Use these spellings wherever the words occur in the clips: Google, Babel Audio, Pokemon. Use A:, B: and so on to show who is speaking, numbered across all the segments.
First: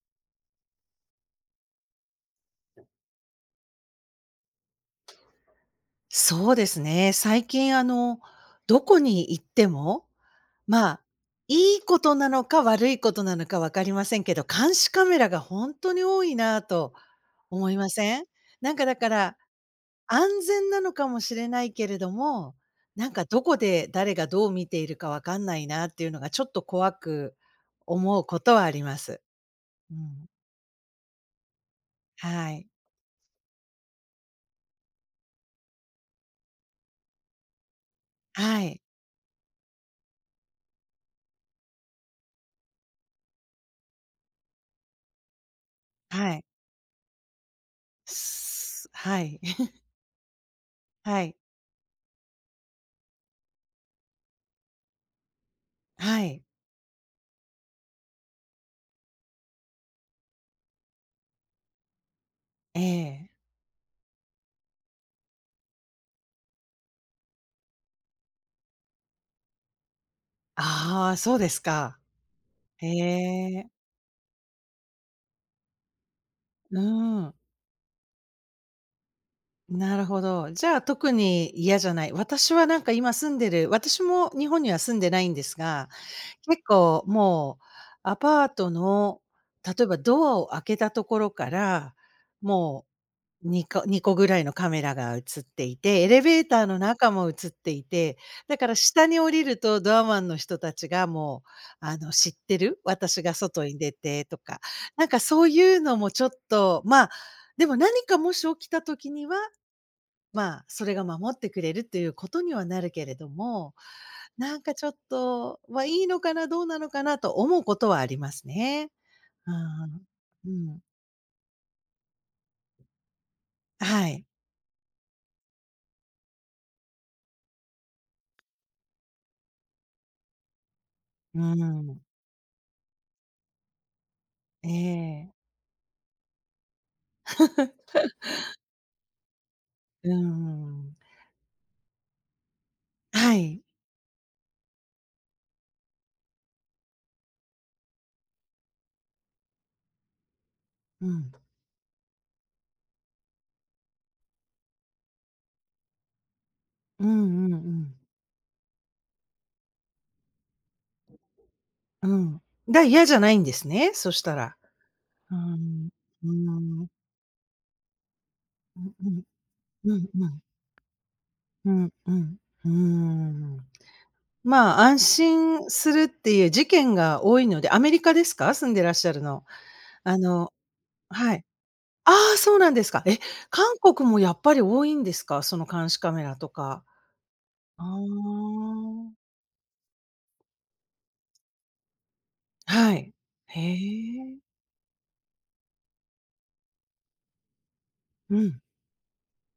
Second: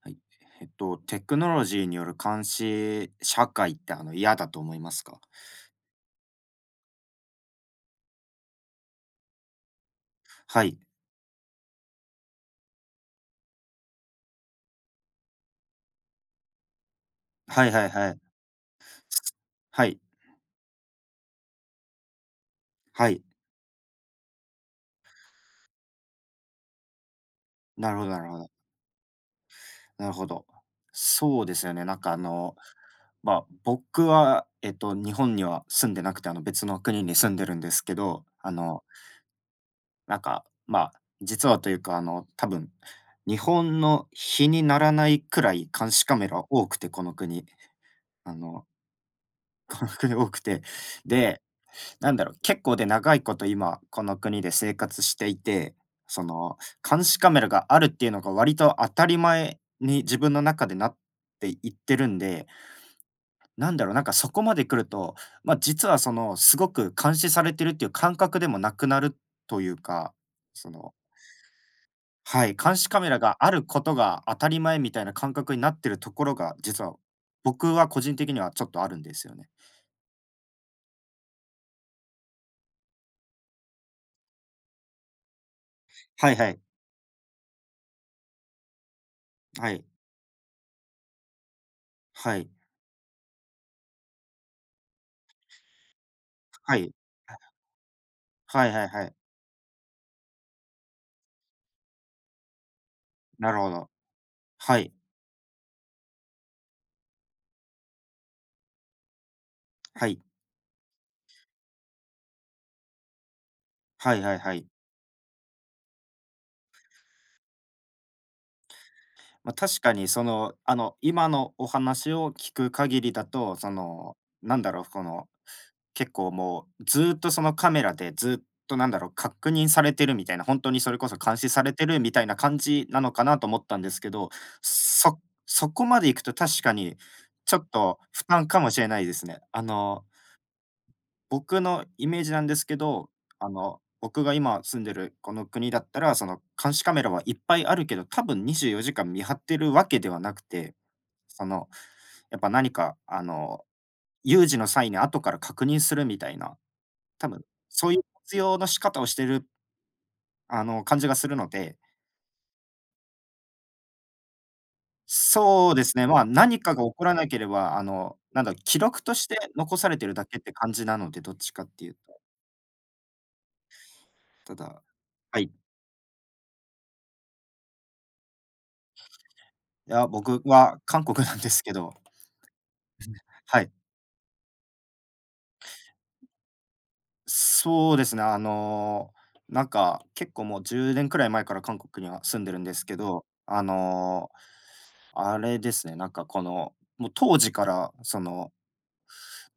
A: はい。テクノロジーによる監視社会って嫌だと思いますか？
B: そうですね。最近どこに行っても、
A: はい。
B: まあ、いいことなのか悪いことなのかわかりませんけど、監視カメラが本当に多いなと
A: は
B: 思
A: い
B: い
A: は
B: ま
A: いは
B: せん？
A: い。
B: なんかだから、
A: はい。
B: 安全なのかもしれないけれども、な
A: は
B: ん
A: い。
B: かどこで誰がどう見ているかわかんないなっていうのがちょっと怖く
A: なるほど
B: 思
A: な
B: う
A: るほ
B: こ
A: ど。
B: とはあります。う
A: なる
B: ん。
A: ほど。そうですよね。なんか
B: はい。
A: まあ、僕は、日本には住んでなくて、別の国に住んでるんですけど、
B: はい。
A: なんか、まあ、実はというか、多分、日本の比にならないくらい監視カメ
B: はい。
A: ラ多くて、この国。あの、
B: すはい。
A: この国多くて。
B: はい。
A: で、なんだろう、結構長いこと今、この国で生活していて、そ
B: はい。
A: の、監視カメラがあるっていうのが割と当たり前に自分の中でなっていってるんで、
B: ええ。
A: なんだろう、なんかそこまで来ると、ま、実はその、すごく監視されてるっていう感覚でもなくなるというか、その
B: ああ、そうですか。
A: はい、監
B: へ
A: 視カメラがある
B: え、
A: ことが当たり前みたいな感覚になってるところが、
B: う
A: 実は
B: ん。
A: 僕は個人的にはちょっとあるんですよね。
B: なるほど。じゃあ、特に嫌じゃない。私はなんか今住んでる私も日本には住んでないんですが、
A: はいはい。
B: 結構もうアパートの、
A: は
B: 例
A: い。
B: えばドアを開けたところから、
A: はい。
B: もう2個ぐらいのカメラが映っていて、エレベーター
A: は
B: の
A: い。
B: 中も映っていて、だか
A: はい
B: ら
A: はいはい
B: 下
A: はい。
B: に降りるとドアマンの人たちがもう、知ってる、私が
A: なる
B: 外
A: ほ
B: に
A: ど。
B: 出てとか、
A: はい。
B: なんかそういうのもちょっと、まあ、でも何かもし起きた時には、
A: はい。
B: まあ、それが守ってくれるということにはなるけれども、
A: はいはいは
B: なん
A: い。
B: かちょっと、はいいのかな、どうなのかなと思うことはありますね。
A: ま
B: う
A: あ、
B: ん
A: 確
B: う
A: か
B: ん。
A: にそ
B: う
A: の、
B: ん。
A: 今のお話を聞く限りだと、そ
B: は
A: の、
B: い。
A: なんだろう、この、結構もうずーっとそのカメラでずーっとなんだろう、確認されてるみたいな、本当にそれこそ監
B: う
A: 視されて
B: ん。
A: るみたいな感じなのかなと思ったんですけど、
B: え
A: そ
B: え。
A: そこまで行くと確かにちょっと負担かもしれないですね。
B: うーん。
A: 僕のイメージなんですけど、
B: はい。
A: 僕が今住んでるこの国だったら、その、監視カメラはいっぱいあるけど、多分24時間見張ってるわけではなくて、
B: うん。
A: その、やっぱ何か、有事の際に後から確認するみたいな、
B: うん
A: 多分
B: うんう
A: そう
B: ん。
A: いう活用の仕方をしてる、感じがするので、
B: うん。が、嫌じゃないんですね、そしたら。うー
A: そうで
B: ん。
A: すね、まあ、
B: う
A: 何か
B: ー
A: が
B: ん。
A: 起こらなければ、なんだ、記
B: うん
A: 録
B: う
A: と
B: ん。
A: して残され
B: う
A: て
B: ん
A: るだ
B: う
A: けっ
B: ん。
A: て感じなので、どっちかっ
B: う
A: て
B: ん
A: いう
B: う
A: と。
B: ん。うーん。
A: た
B: まあ、
A: だ
B: 安
A: はい。
B: 心するっていう事件が多いのでアメリカですか？住んでらっしゃるの。
A: いや、
B: あ
A: 僕
B: の
A: は韓国
B: は
A: なん
B: い。
A: ですけど、
B: ああ、そうなんですか。え、
A: は
B: 韓
A: い、
B: 国もやっぱり多いんですか？その監視カメラとか。あ
A: そうですね。
B: あ。
A: なんか、結構もう10年くらい前から韓国には住んでるんです
B: は
A: け
B: い。
A: ど、
B: へえ。
A: あれですね、なんかこの、もう当時から、そ
B: う
A: の、
B: ん。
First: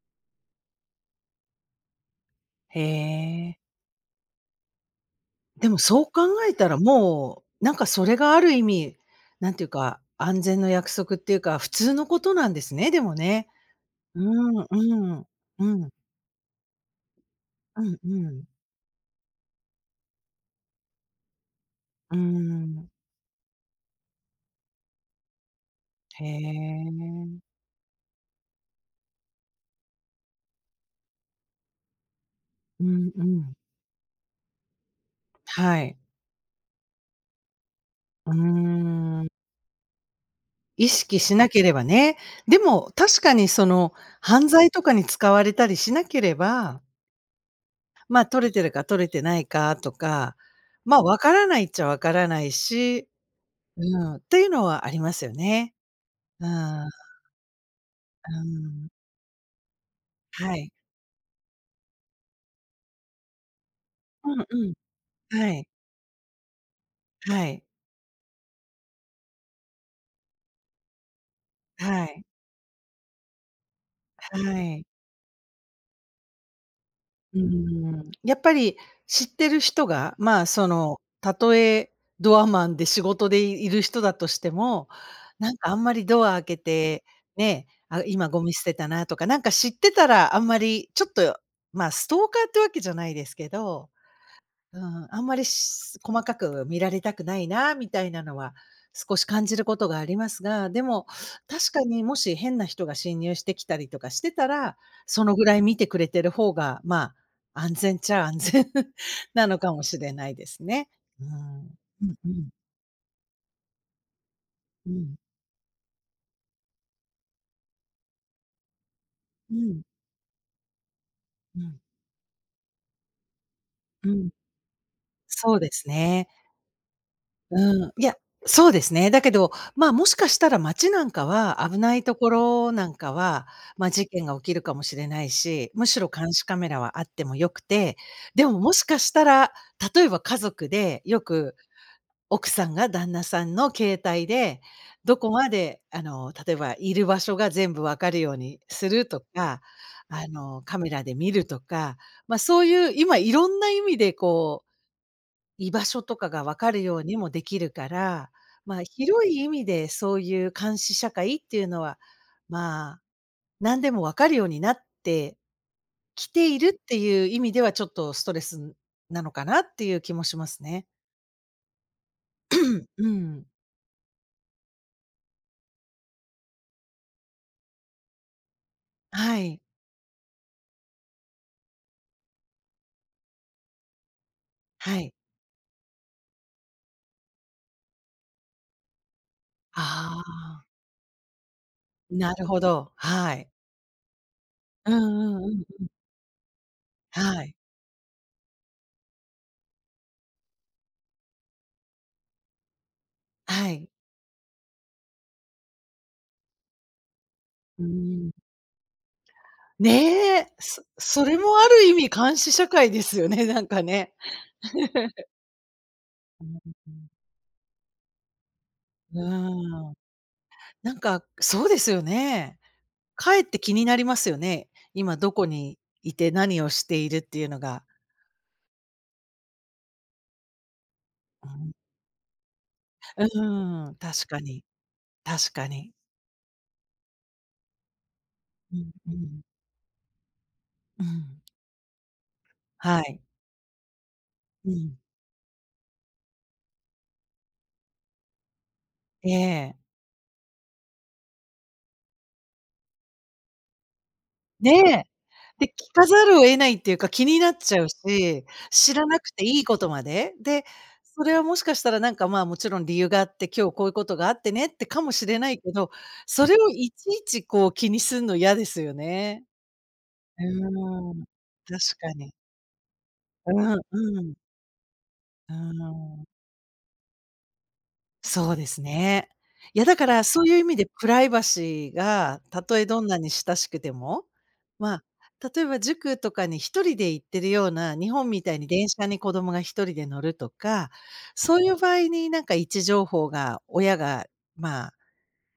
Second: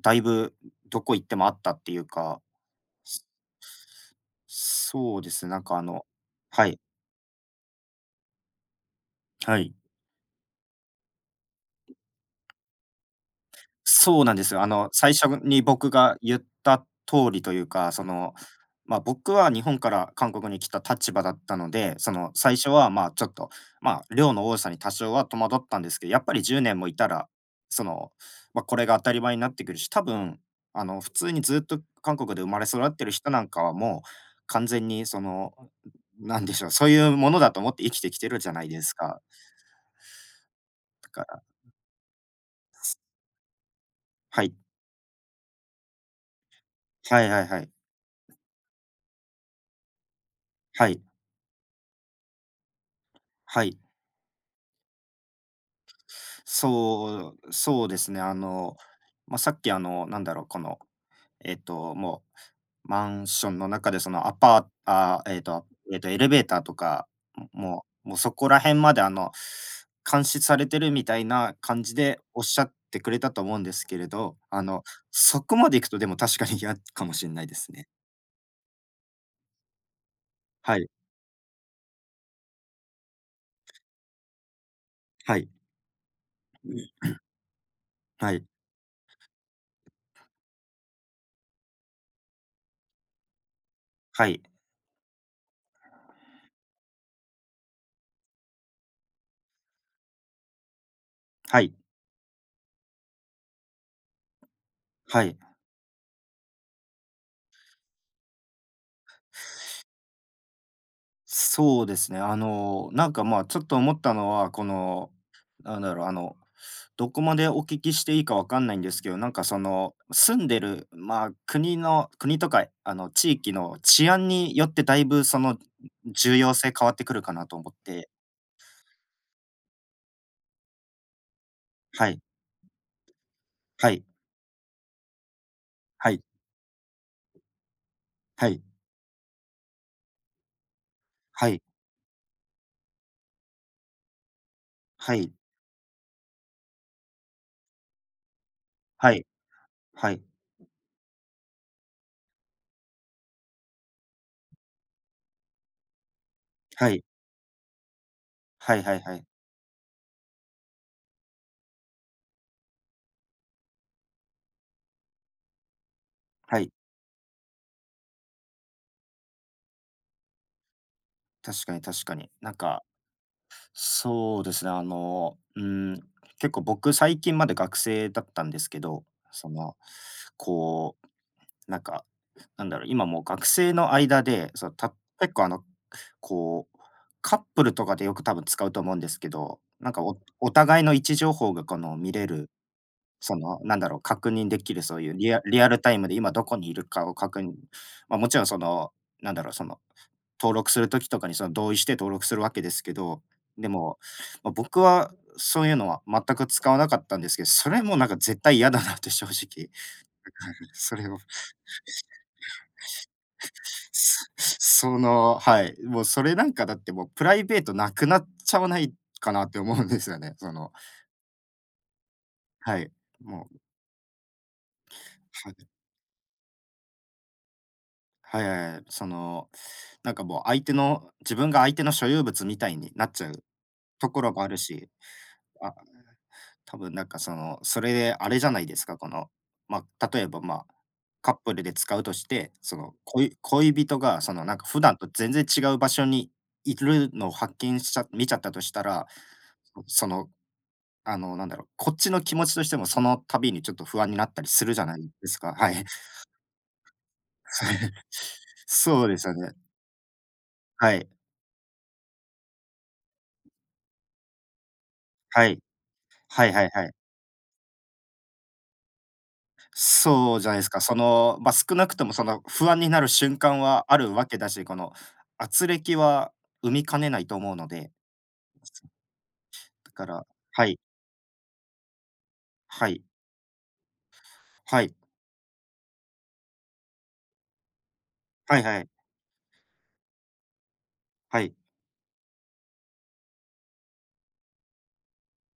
A: だいぶどこ行ってもあったっていうか、
B: へえ。
A: そうですね、なん
B: でも
A: か
B: そう考え
A: は
B: たら
A: い、
B: もう、なんかそれがある意味、なん
A: は
B: ていう
A: い。
B: か、安全の約束っていうか、普通のことなんですね、でもね。う
A: そうなんですよ。
B: ん
A: 最
B: うん。
A: 初に
B: うん。
A: 僕が言った通りという
B: う
A: か、
B: ん
A: そ
B: う
A: の、
B: ん。
A: まあ、僕は日本から韓国に来た立場だったので、そ
B: うー
A: の、最初
B: ん。
A: は、ま、ちょっと、まあ、量の多さに多少は戸惑ったんですけど、や
B: へ
A: っぱり10年もいたら、
B: え。
A: その、まあ、これが当たり前になってくるし、多分、普通にずっと韓国で生まれ育
B: う
A: ってる
B: んう
A: 人なん
B: ん。
A: かはもう完全にその、
B: はい。
A: なんでしょう、そういうものだと思って生きてきて
B: うー
A: るじゃないですか。
B: ん。意
A: だ
B: 識
A: か
B: し
A: ら、
B: なければね。でも確かにその、
A: は
B: 犯
A: い。
B: 罪とかに使われたりしなければ、
A: はいはいはい。
B: ま、あ取れてるか取れてないかとか、
A: は
B: ま、あ
A: い。
B: わからないっちゃわからないし
A: はい。
B: うん、というのはありますよね。うん、
A: そうですね。
B: うん。
A: まあ、さっきなんだろう、
B: は
A: こ
B: い。
A: の、もう、マンションの中で、その、ア
B: うん
A: パー
B: う
A: ト
B: ん。
A: あ、
B: はい。
A: エレベーターとか、
B: はい。
A: もうそこら辺まで、監視されてるみたいな感じ
B: は
A: で
B: い。
A: おっしゃってくれたと思うんですけれど、
B: はい。
A: そこまで行くと、でも確かに嫌かもしれ
B: うー
A: ないですね。
B: ん。やっぱり知ってる人が、まあ、そ
A: はい、
B: の、たとえドアマンで仕事でいる人だとしても、
A: はい、
B: なんかあんまりドア開け
A: う
B: て、
A: ん、
B: ね、あ、今
A: は
B: ゴ
A: い、
B: ミ捨てたなとか、なんか知ってたらあんまりちょっと、まあ、ストーカーってわけじゃないですけど
A: はい、
B: うん、あんまりし細かく見られたくないなみたいなのは少し感じることがありますが、でも
A: は
B: 確
A: い、
B: かにもし変な人が侵入してきたりとかしてたら、
A: は
B: その
A: い。
B: ぐらい見てくれてる方が、まあ、安全っちゃ安全 なのかもしれないですね。う
A: そうで
B: う
A: す
B: ん
A: ね。
B: うん。
A: なんか、まあ、ちょっと思ったのは、こ
B: う
A: の、
B: ん。
A: なんだろう、どこまでお聞きしていいかわかんないんですけど、なんか、
B: う
A: そ
B: ん。
A: の、住んでる、まあ、
B: う
A: 国
B: ん。
A: の国とか、地域の
B: う
A: 治安
B: ん。
A: によって、だいぶ、そ
B: そ
A: の、
B: うですね。
A: 重要性変わってくるかなと思っ
B: うん、い
A: て。
B: や、そうですね。だけど、ま、もしかしたら街なんかは、危ない
A: は
B: と
A: い、
B: ころなんかは、ま、
A: はい、
B: 事件が起きるかもしれないし、むしろ
A: はい、
B: 監視カメラはあっても良くて、で
A: は
B: も
A: い、
B: もしかしたら、例えば家族でよ
A: は
B: く
A: い、
B: 奥さんが旦那さんの携帯で、
A: は
B: どこ
A: い、
B: まで例えばいる場所が全部わかるようにする
A: は
B: と
A: い、
B: か、
A: はい、
B: カメラで見るとか、ま、そういう今いろんな意味でこう居場所とかが分かる
A: は
B: よう
A: い、
B: にもできるから、ま
A: は
B: あ、
A: いはいは
B: 広
A: い。
B: い意味でそういう監視社会っていうのは、まあ、何でも分かるようになってきてい
A: は
B: る
A: い、
B: っていう意味では、ちょっとストレスなのかなっていう気もしますね。
A: 確かに確かに。なんか
B: うん。
A: そうですね、うん、結構僕最近まで学生だったんですけど、
B: は
A: そ
B: い。
A: の、こう、なんか、なんだろう、今もう学生の間で、そのた
B: はい。
A: 結構こう、カップルとかでよく多分使うと思うんですけど、なんかお
B: あ
A: お
B: あ、
A: 互いの位置情報がこの見れ
B: なる
A: る、
B: ほど。は
A: そ
B: い。
A: の、なんだろう、確認できる
B: うん
A: そういうリ
B: う
A: アリ
B: ん
A: アル
B: うん。
A: タイムで今どこにいるかを
B: は
A: 確認
B: い。
A: まあ、もちろんその、なんだろう、その登録する時とかにその同意して登録するわけですけど、で
B: はい。
A: も、ま、僕はそういうのは全く使わなかったんですけど、そ
B: う
A: れ
B: ー
A: もなんか
B: ん。
A: 絶対嫌だなって正直、
B: ねえ、そ
A: それを、
B: それもある意味監視社会ですよね、なんかね。
A: そその、はい、もうそれ
B: う
A: なん
B: ん
A: かだっ
B: う
A: てもう
B: ん。
A: プライベートなくなっちゃわない
B: う
A: かなって思うん
B: ーん。
A: ですよね。その、
B: なんか、そうですよね。
A: はい、
B: かえっ
A: もう、
B: て気になりますよね。今どこ
A: はい、
B: にいて何をしているっていうのが。
A: はいはいはい、その、なんかもう相手の自
B: う
A: 分が
B: ん。
A: 相手の所有物みたいになっ
B: う
A: ちゃう
B: ーん、
A: とこ
B: 確
A: ろ
B: か
A: もある
B: に、
A: し、
B: 確か
A: あ
B: に。
A: 多分なんかその、それであれじゃないで
B: う
A: す
B: ん
A: か、こ
B: う
A: の、
B: ん。
A: まあ、例えば、ま、
B: う
A: カッ
B: ん。
A: プルで使うとして、その、
B: は
A: こ
B: い。
A: い恋人がそのなんか
B: う
A: 普
B: ん。
A: 段と全然違う場所にいるのを発見しちゃ見ちゃったとしたら、
B: ええ。
A: その、なんだろう、こっちの気持ちとしてもその度にちょっと不安になったりする
B: ね
A: じゃな
B: え。
A: いですか。
B: で、
A: は
B: 聞
A: い。
B: かざるを得ないっていうか、気になっちゃう し、知
A: そ
B: ら
A: うで
B: な
A: す
B: く
A: よ
B: て
A: ね。
B: いいことまで。で、
A: はい。
B: それはもしかしたらなんか、まあ、もちろん理由があって、今日こういうことがあってねってかもしれ
A: は
B: な
A: い。
B: いけど、
A: は
B: そ
A: い
B: れ
A: は
B: を
A: いはい。
B: いちいちこう気にすんの嫌ですよね。
A: そう
B: う
A: じゃないですか。そ
B: ーん、
A: の、まあ、少なく
B: 確
A: と
B: か
A: もそ
B: に。
A: の不安になる瞬
B: う
A: 間
B: ん
A: はある
B: う
A: わ
B: ん。
A: けだし、この
B: うー
A: 圧力
B: ん、
A: は生みかねないと思うので、
B: そうですね。いや
A: だ
B: だか
A: か
B: ら
A: ら、
B: そういう意
A: は
B: 味
A: い
B: でプライバシーがたとえ
A: は
B: ど
A: い、
B: んなに親しくても、
A: はい、
B: まあ、例えば塾とかに一人で行ってるような、日本みた
A: は
B: い
A: い
B: に
A: は
B: 電
A: い、
B: 車に子供が一人で乗るとか、
A: はい、
B: そういう場合になんか位置情報が親がま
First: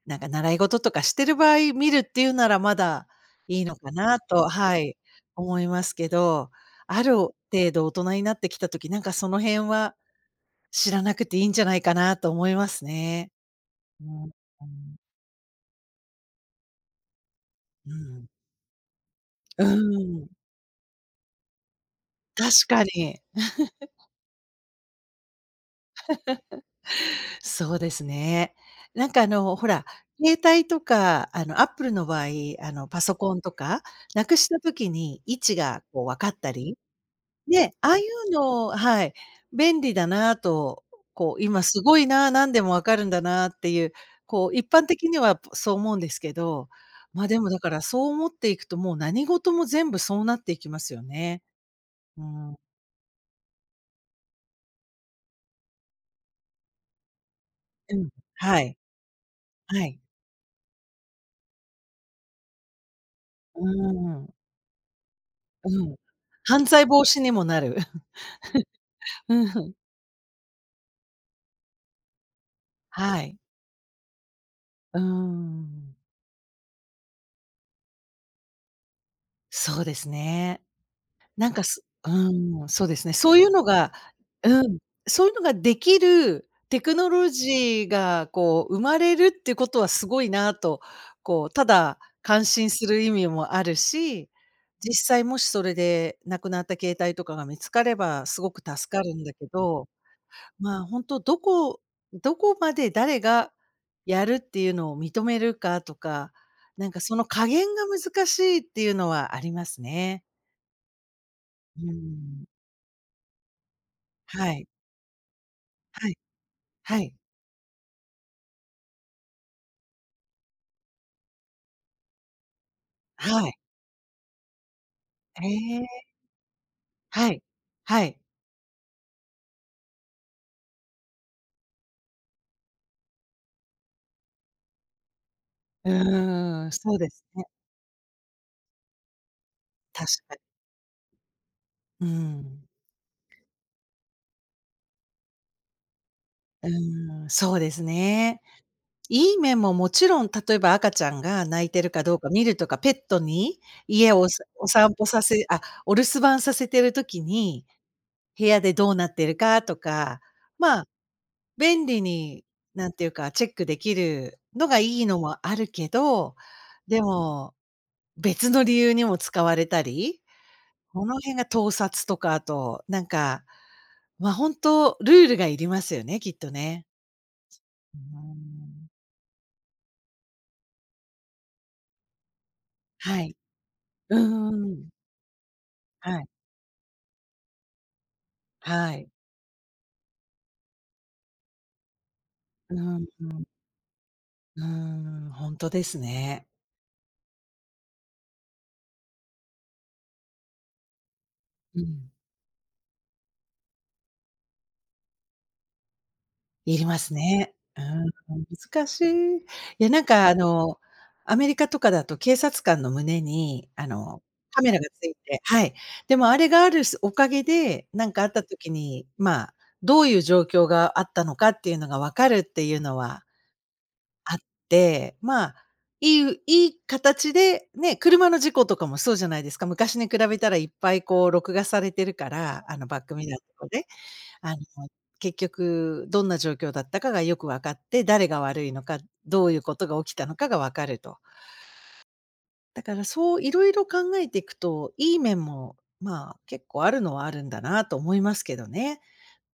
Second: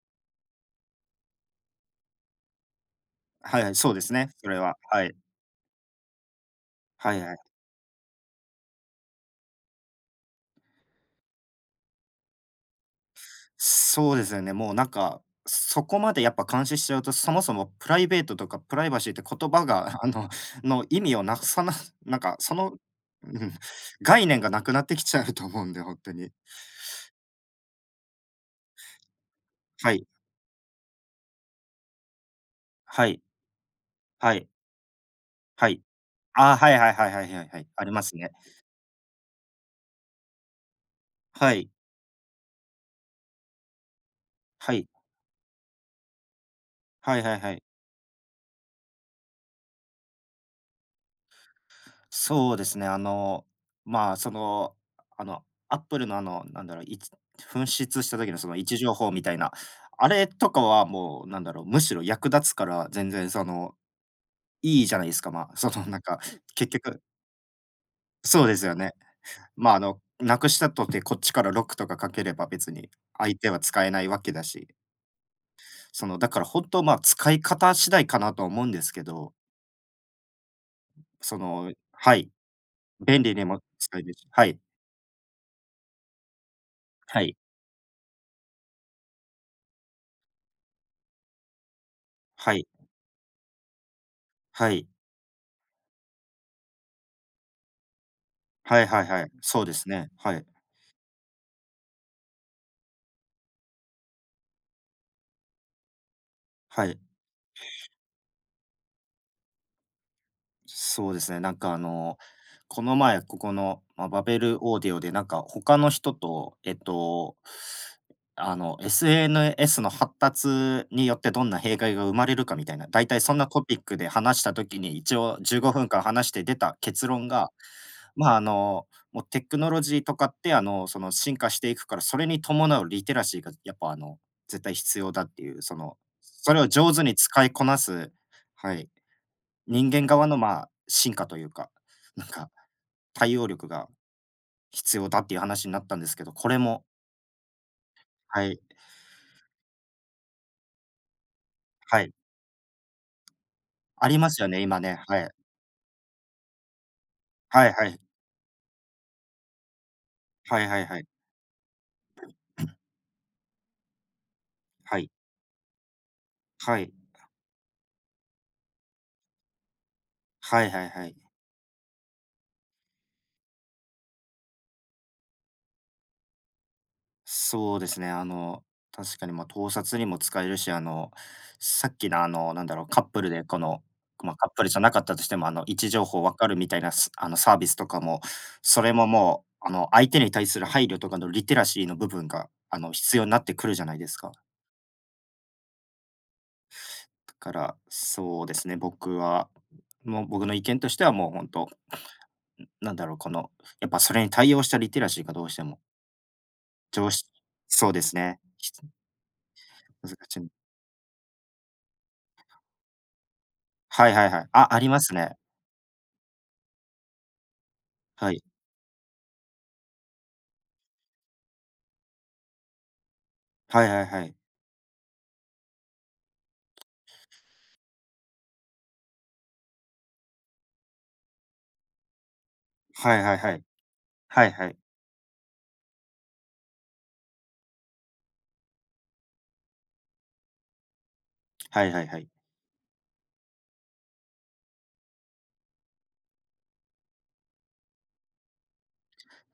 B: なんか習い事とかしてる場合見るっていうならまだ
A: は
B: い
A: い
B: い
A: はい、
B: のか
A: そうです
B: な
A: ね、
B: と、
A: それは、
B: はい、
A: はい、
B: 思いますけど、あ
A: は
B: る
A: い
B: 程
A: はい。
B: 度大人になってきた時、なんかその辺は知らなくていいんじゃないかなと思いますね。う
A: そうで
B: ん、う
A: すよね、もうなん
B: ん。
A: か、そこまでやっぱ監視しちゃうと、そもそもプ
B: う
A: ライベー
B: ん。
A: トとかプライバシーって言葉が の意味をなくさなんか
B: 確
A: その、
B: かに。
A: うん、概念がなくなってきちゃうと思うんで、本当に。
B: そうですね。なんかほら、
A: はい、
B: 携帯とか、アップルの場合、パ
A: は
B: ソ
A: い、
B: コンとか、な
A: は
B: くし
A: い。
B: た時に位置
A: は
B: が
A: い。
B: こう分かった
A: ああ、は
B: り
A: いはいはいはいはいはい。
B: ね、
A: あ
B: あ
A: り
B: あい
A: ますね。
B: うのはい、便利だなと、こう、
A: は
B: 今
A: い。
B: すごいな、何でもわかるんだなっていう、こう、一
A: は
B: 般
A: い。
B: 的にはそう思うんですけど、
A: はい
B: ま、
A: はい
B: でも
A: は
B: だ
A: い。
B: からそう思っていくと、もう何事も全部そうなっていきますよね。う
A: そ
B: ん、
A: うですね、まあ、その、あの、アップルのなんだろう、紛
B: う
A: 失
B: ん、
A: した時のその
B: は
A: 位
B: い、
A: 置情報みたいな、
B: はい。
A: あれとかはもう、なんだろう、むしろ役立つから全然そ
B: うー
A: の、
B: ん、
A: いいじゃないですか、まあ、そ
B: う
A: の
B: ん。
A: なんか、
B: 犯
A: 結
B: 罪
A: 局
B: 防止にもなる。
A: そうですよね。
B: う
A: ま
B: ん、
A: あ、なくしたとてこっちからロックとかかければ別に
B: は
A: 相
B: い。
A: 手は使えないわけだし、
B: うーん、
A: その、だから本当、まあ、使い方次第かなと思うんですけど
B: そうですね。なんか、すう
A: はい、
B: ーん、そうですね。
A: 便
B: そ
A: 利
B: うい
A: に
B: う
A: も
B: のが
A: 使えるし、はい、
B: うん、そういうのができるテクノ
A: は
B: ロ
A: い、
B: ジーがこう生まれるっていうことはすごいなと、こう、ただ感
A: はい、
B: 心する意味もあるし、
A: はい、
B: 実際もしそれでなくなった携帯とかが見つかればすごく
A: はい
B: 助か
A: はい
B: る
A: は
B: ん
A: い、
B: だけ
A: そうです
B: ど、
A: ね、はい、
B: まあ、ほんとどこどこまで誰がやるっていうのを認めるかとか、
A: は
B: なんか
A: い。
B: その加減が難しいっていうのはありますね。
A: そうですね、なんか
B: うーん。
A: この前、ここの、まあ、バベ
B: は
A: ル
B: い。
A: オーディオで、なんか他の
B: は
A: 人
B: い。
A: と、
B: はい。
A: SNS の発達によってどんな弊害が生まれるかみたいな、大体そん
B: は
A: な
B: い。
A: トピックで話したときに、一応
B: え
A: 15分間
B: え。
A: 話して出た結論
B: はい。
A: が、
B: はい。
A: まあ、もうテクノロジーとかって、進化していくから、それに伴うリテラシーがやっぱ、絶対必要だっていう、そ
B: う
A: の、それ
B: ー
A: を
B: ん、
A: 上
B: そう
A: 手
B: で
A: に
B: すね。
A: 使いこなす。はい。人
B: 確
A: 間側
B: か
A: の、
B: に。
A: まあ、進化というか、
B: う
A: なんか、
B: ん。
A: 対応力が必要だっていう話になったんですけど、これ
B: う
A: も。
B: ーん、そうですね。
A: はい、
B: いい面ももちろん、例えば赤ちゃんが泣いてる
A: は
B: か
A: い、
B: どうか見るとか、ペットに
A: あ
B: 家
A: り
B: をお
A: ます
B: さ
A: よね、
B: お
A: 今
B: 散
A: ね、
B: 歩
A: は
B: さ
A: い。
B: せあ、お留守番させてる時に、
A: はいはい。
B: 部屋でどうなってるかとか、
A: はい
B: ま
A: はい
B: あ、
A: はい。
B: 便利に、なん ていうか、チェックできるのがい
A: は
B: い
A: い。
B: のもあるけど、
A: はい。
B: でも、別の理由にも使われたり、
A: はいはい
B: こ
A: は
B: の
A: い。
B: 辺が盗撮とか、あと、なんか、ま、本当ルールがいりますよね、きっとね。
A: そうで
B: うー
A: すね。
B: ん。
A: 確かに、まあ、盗撮にも使えるし、さっきの、なんだろう、カッ
B: は
A: プル
B: い。
A: でこの、
B: う
A: まあ、
B: ん
A: カ
B: う
A: ッ
B: ん
A: プル
B: う
A: じゃ
B: ん。
A: なかったとしても、位置情
B: は
A: 報
B: い。
A: 分かるみたいな、サービスとかも、そ
B: は
A: れも
B: い。
A: もう、相手に対する配慮とかのリテラシーの部分が、
B: うん、
A: 必
B: う
A: 要にな
B: ん、
A: ってくるじゃないですか。
B: うんほんとですね。
A: だから、そうですね、僕は、もう僕の意見としてはもう本当、
B: うん。
A: なんだろう、この、やっぱそれに対応したリテラシーがどうしても、
B: いりま
A: 常
B: す
A: 識、
B: ね。う
A: そうですね。
B: ん、難しい。いや、なん
A: 難
B: か、
A: しい。
B: アメリカとかだと警察官の胸に、
A: はいはいはい。
B: カ
A: あ、
B: メラ
A: あ
B: が
A: りま
B: つ
A: す
B: い
A: ね。
B: てはい。でもあれがあるすおかげで、なんかあっ
A: はい。
B: た時に、まあ、どういう状況があったのかっていうのが分かるっていうのは
A: はいはいは
B: あ
A: い。
B: って、まあ、いいいい形で、ね、車の事故とかもそうじゃないですか。昔に比べたらいっぱいこう録画されてるから、あのバック
A: はい
B: ミ
A: は
B: ラ
A: い
B: ー
A: は
B: と
A: い。
B: かで、
A: は
B: あ
A: い
B: の、
A: はい。
B: 結局どんな状況だったかがよく分かって、誰が悪いのか、どういうことが起きたのかが分かると。
A: はいはいはい。
B: だからそういろいろ考えていくと、いい面も、まあ、結構あるのはあるんだなと思いますけどね。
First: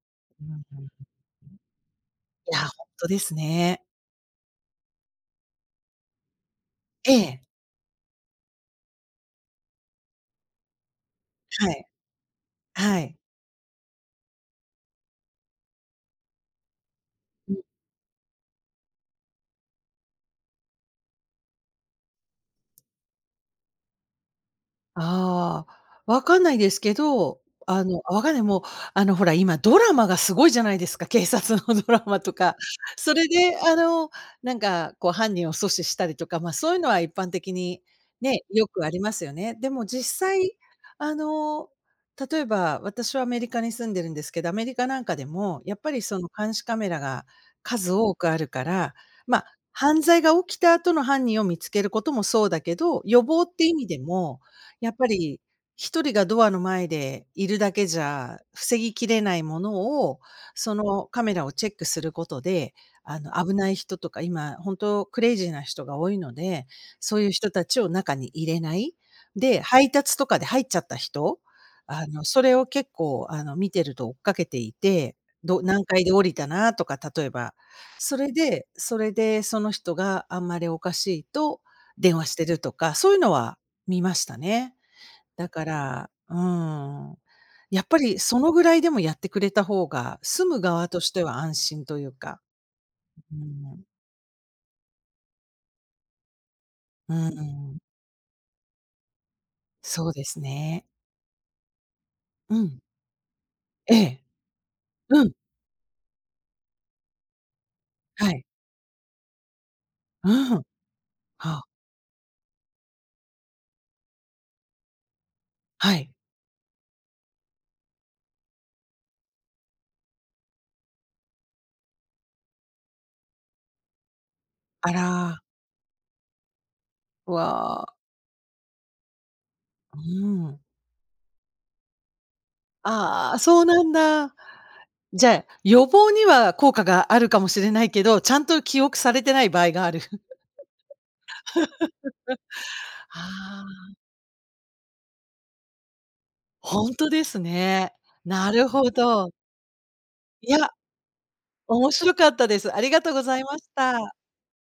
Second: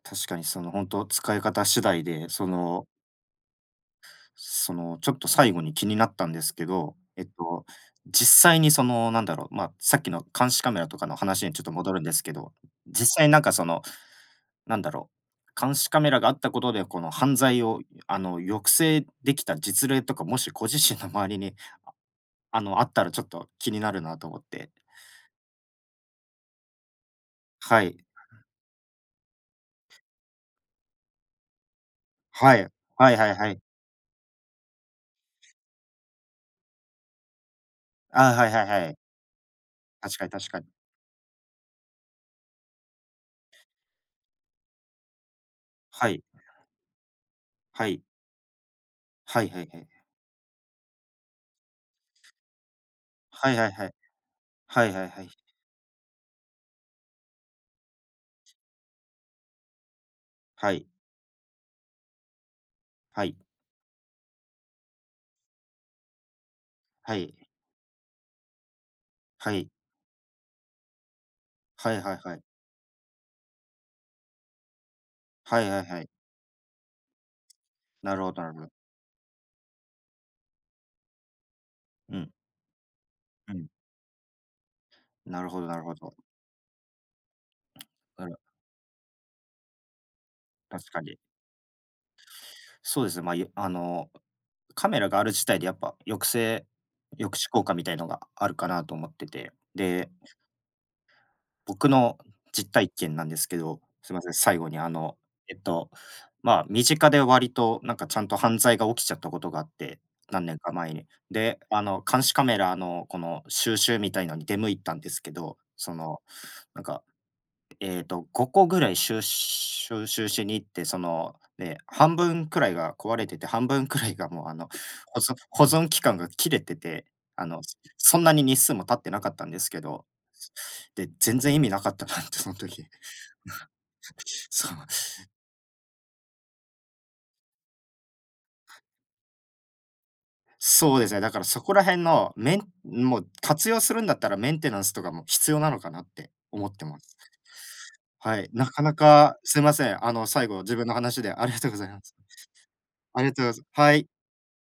A: 確かに
B: う
A: そ
B: ん
A: の
B: う
A: 本
B: ん。
A: 当使い方次第で、そ
B: いや、ほ
A: の
B: んとですね。
A: そのちょっと最後に気になったんですけど、
B: ええ、
A: 実際にそのなんだろう、ま、さっきの監視カメラとかの話にちょっ
B: は
A: と
B: い、
A: 戻るんですけど、
B: はい。
A: 実際なんかその、なんだろう、監視カメラがあったことで、この犯罪を抑制できた実例とか、もしご自身の周りに、ああったらちょっと気になるなと思って。
B: ああ、わかんないですけど、
A: はい。
B: あ、わかんない、もう、ほら、今ドラマがすごいじゃないですか、警察のドラマとか。
A: はい。は
B: そ
A: い
B: れ
A: はいは
B: で、
A: い。
B: なんか、こう、犯人を阻止したりとか、ま、そういうのは一般的に、
A: ああ、
B: ね、
A: はいは
B: よ
A: い
B: くあ
A: はい。
B: りますよね。でも実
A: 確かに確
B: 際、
A: かに。
B: あの、例えば、私はアメリカに住んでるんですけど、アメリカなんかでも、やっぱり、
A: は
B: そ
A: い。
B: の、監視カメラが
A: は
B: 数
A: い。
B: 多くあるから、
A: は
B: ま、
A: いはいはい。
B: 犯罪が起きた後の犯人を見つけることもそうだけど、予防っ
A: はい
B: て
A: はい
B: 意
A: は
B: 味
A: い。
B: でも
A: は
B: や
A: い
B: っ
A: は
B: ぱ
A: いはい。
B: り一人がドアの前でいるだけじゃ防ぎきれないものを、
A: は
B: そ
A: い。
B: のカメラをチェックすることで、
A: はい。
B: 危ない人とか、今本当クレイジーな人が多いので、
A: は
B: そういう
A: い。
B: 人たちを中に入れない。
A: は
B: で、
A: い。
B: 配達とかで入っちゃった人、
A: はいはいは
B: そ
A: い。
B: れを結構、見てると追っかけていて、ど
A: はいは
B: 何
A: いは
B: 階
A: い。
B: で降りたなとか、例えば。
A: な
B: そ
A: る
B: れ
A: ほどなるほ
B: で
A: ど。
B: それでその人があんまりおかしいと電
A: う
B: 話
A: ん。
B: してるとか、そういうの
A: う
B: は
A: ん。
B: 見ましたね。
A: な
B: だ
A: るほ
B: か
A: どなるほ
B: ら、
A: ど。
B: うーん、やっぱり
A: なる
B: そのぐらいでもやってくれた方が、住む
A: 確
B: 側と
A: か
B: し
A: に。
B: ては安心というか。
A: そうですね、まあ、
B: うん、
A: カメラがある自体でやっぱ
B: う
A: 抑止効果
B: ん、
A: みたいのがあるかなと思ってて。
B: そ
A: で、
B: うですね。
A: 僕の
B: う
A: 実
B: ん、
A: 体験なんですけど、
B: え
A: すい
B: え、
A: ません、最後に
B: うん、
A: えっと、まあ、身近で割となんかちゃん
B: は
A: と
B: い、
A: 犯罪が起きちゃったことがあって、
B: う
A: 何
B: ん、
A: 年
B: は
A: か前に。で、
B: あ、
A: 監視カメラのこの収集みたいのに出向いたんですけど、
B: は
A: そ
B: い。
A: の、なんか5個ぐらい収集しに行って、その、ね、半分くらいが壊れてて、半分くらいがもう
B: あら、
A: 保存期間が切れてて、あの、
B: わ、
A: そんなに日数も経ってなかったんですけど、
B: うん。
A: で、全然意味なかったなってその時。
B: ああ、そうなんだ。
A: そう、
B: じゃあ、予防には効果があるかもしれないけど、ちゃんと記憶されてない場合がある。
A: そうですね、だからそこら辺のもう
B: あ
A: 活用す
B: あ、
A: るんだったらメンテナンスとかも必要なのかなって思って
B: ほん
A: ま
B: と
A: す。
B: ですね。
A: はい、
B: な
A: な
B: る
A: か
B: ほ
A: な
B: ど。
A: かすいません、最
B: いや
A: 後自分の話でありがとうござい
B: 面
A: ま
B: 白
A: す。
B: かったです。ありがとうご
A: ありが
B: ざい
A: とうござ
B: ま
A: い
B: し
A: ますはい。
B: た。